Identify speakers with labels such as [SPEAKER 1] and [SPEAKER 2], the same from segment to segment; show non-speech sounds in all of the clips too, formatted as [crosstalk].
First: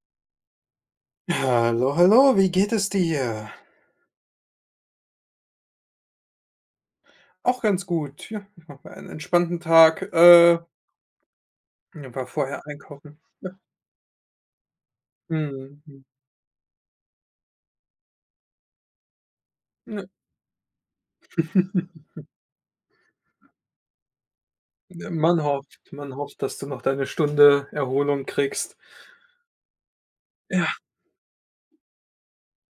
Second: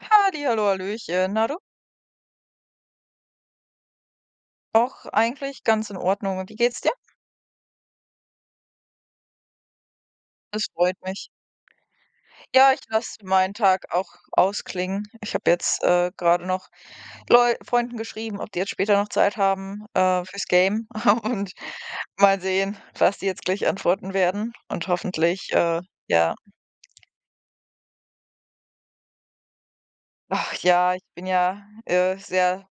[SPEAKER 1] Halli hallo, hallöchen, na du?
[SPEAKER 2] Hallo, hallo, wie geht es dir?
[SPEAKER 1] Doch, eigentlich ganz in Ordnung. Und wie geht's dir?
[SPEAKER 2] Auch ganz gut, ja, ich mache mir einen entspannten Tag, äh
[SPEAKER 1] Das freut mich.
[SPEAKER 2] ja war vorher
[SPEAKER 1] Ja, ich lasse
[SPEAKER 2] einkaufen.
[SPEAKER 1] meinen
[SPEAKER 2] Ja.
[SPEAKER 1] Tag auch ausklingen. Ich habe jetzt,
[SPEAKER 2] Mhm, hm.
[SPEAKER 1] äh, gerade noch Leu Freunden geschrieben, ob die jetzt später noch Zeit haben,
[SPEAKER 2] Ne?
[SPEAKER 1] äh, fürs Gamen [chuckles] und
[SPEAKER 2] [chuckles]
[SPEAKER 1] mal sehen, was die jetzt gleich antworten werden und
[SPEAKER 2] Ähm, man
[SPEAKER 1] hoffentlich
[SPEAKER 2] hofft,
[SPEAKER 1] äh,
[SPEAKER 2] man
[SPEAKER 1] ja.
[SPEAKER 2] hofft, dass du noch deine Stunde Erholung kriegst.
[SPEAKER 1] Ach
[SPEAKER 2] Ja.
[SPEAKER 1] ja, ich bin ja, äh, sehr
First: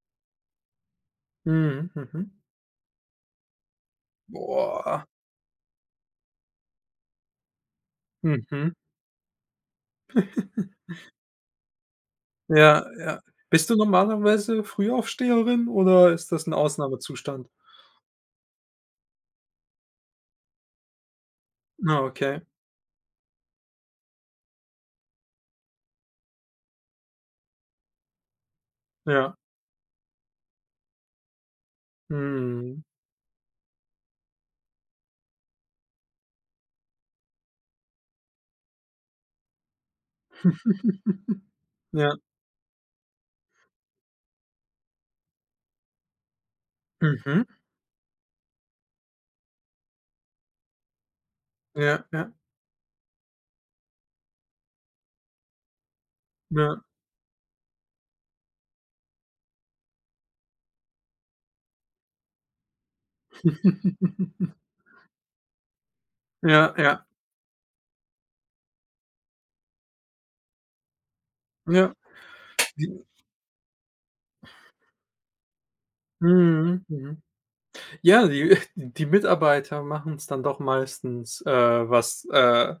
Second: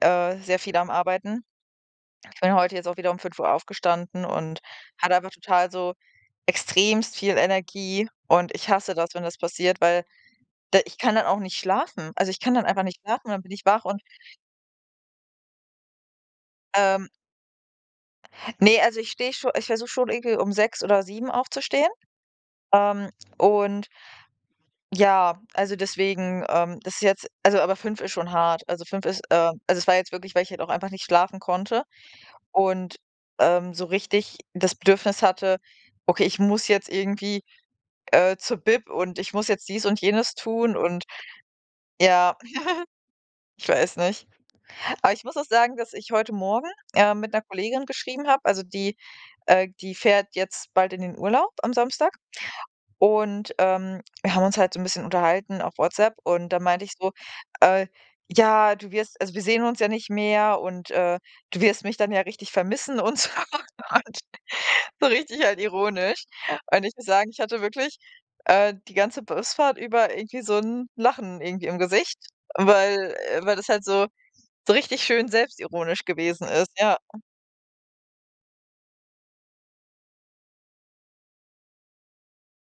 [SPEAKER 1] äh, sehr viel am Arbeiten.
[SPEAKER 2] Mhm. Mhm.
[SPEAKER 1] Ich bin heute jetzt auch wieder um 05:00 aufgestanden und
[SPEAKER 2] Boah.
[SPEAKER 1] hatte einfach total so extremst viel Energie und ich
[SPEAKER 2] Mhm.
[SPEAKER 1] hasse das, wenn das passiert, weil d ich
[SPEAKER 2] [chuckles]
[SPEAKER 1] kann dann auch nicht schlafen. Also, ich kann dann einfach
[SPEAKER 2] Ja,
[SPEAKER 1] nicht
[SPEAKER 2] ja.
[SPEAKER 1] schlafen und dann bin ich
[SPEAKER 2] Bist du
[SPEAKER 1] wach und
[SPEAKER 2] normalerweise Frühaufsteherin oder ist das 'n
[SPEAKER 1] Ähm.
[SPEAKER 2] Ausnahmezustand?
[SPEAKER 1] Ne, also ich stehe, schon ich versuche schon irgendwie um 6 oder 7 aufzustehen,
[SPEAKER 2] Ah, okay.
[SPEAKER 1] ähm, und ja, also, deswegen, ähm das ist jetzt also, aber 5 ist schon hart. Also 5 ist,
[SPEAKER 2] Ja.
[SPEAKER 1] ähm also, es war jetzt wirklich, weil ich halt auch einfach nicht schlafen konnte
[SPEAKER 2] Mhm.
[SPEAKER 1] und, ähm, so richtig das Bedürfnis hatte: „Okay, ich muss jetzt irgendwie, äh, zur Bib und ich muss jetzt dies und jenes tun und
[SPEAKER 2] [chuckles] Ja.
[SPEAKER 1] ja“, [chuckles] ich weiß nicht. Aber ich muss auch sagen, dass ich heute Morgen, ähm, mit 'ner
[SPEAKER 2] Mhm.
[SPEAKER 1] Kollegin geschrieben habe, also die, äh die fährt jetzt bald in den Urlaub am
[SPEAKER 2] Ja,
[SPEAKER 1] Samstag.
[SPEAKER 2] ja.
[SPEAKER 1] Und, ähm, wir haben uns halt so 'n bisschen unterhalten auf WhatsApp und da
[SPEAKER 2] Ja.
[SPEAKER 1] meinte ich so, äh: „Ja, du wirst also, wir sehen uns ja nicht mehr und, äh, du wirst mich dann ja richtig vermissen und so und“,
[SPEAKER 2] [chuckles]
[SPEAKER 1] so richtig halt ironisch.
[SPEAKER 2] Ja,
[SPEAKER 1] Und ich
[SPEAKER 2] ja.
[SPEAKER 1] muss sagen, ich hatte wirklich, äh, die ganze Busfahrt über irgendwie so 'n Lachen irgendwie im
[SPEAKER 2] Ja.
[SPEAKER 1] Gesicht,
[SPEAKER 2] [unintelligible]
[SPEAKER 1] weil, äh, weil das halt so, so richtig schön selbstironisch gewesen ist,
[SPEAKER 2] Mhm,
[SPEAKER 1] ja.
[SPEAKER 2] mhm. Ja, die, äh die Mitarbeiter machen's dann doch meistens, äh was, äh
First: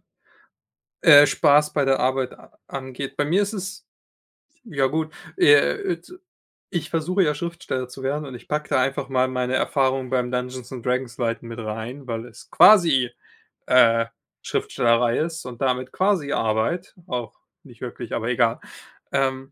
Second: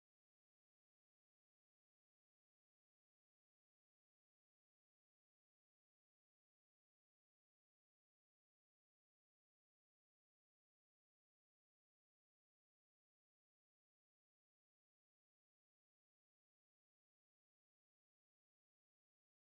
[SPEAKER 2] äh, Spaß bei der Arbeit a angeht. Bei mir ist es ja gut, äh, [unintelligible] ich versuche ja Schriftsteller zu werden und ich packe da einfach mal meine Erfahrungen beim Dungeons und Dragons leiten mit rein, weil es quasi, äh, Schriftstellerei ist und damit quasi Arbeit, auch nicht wirklich, aber egal. Ähm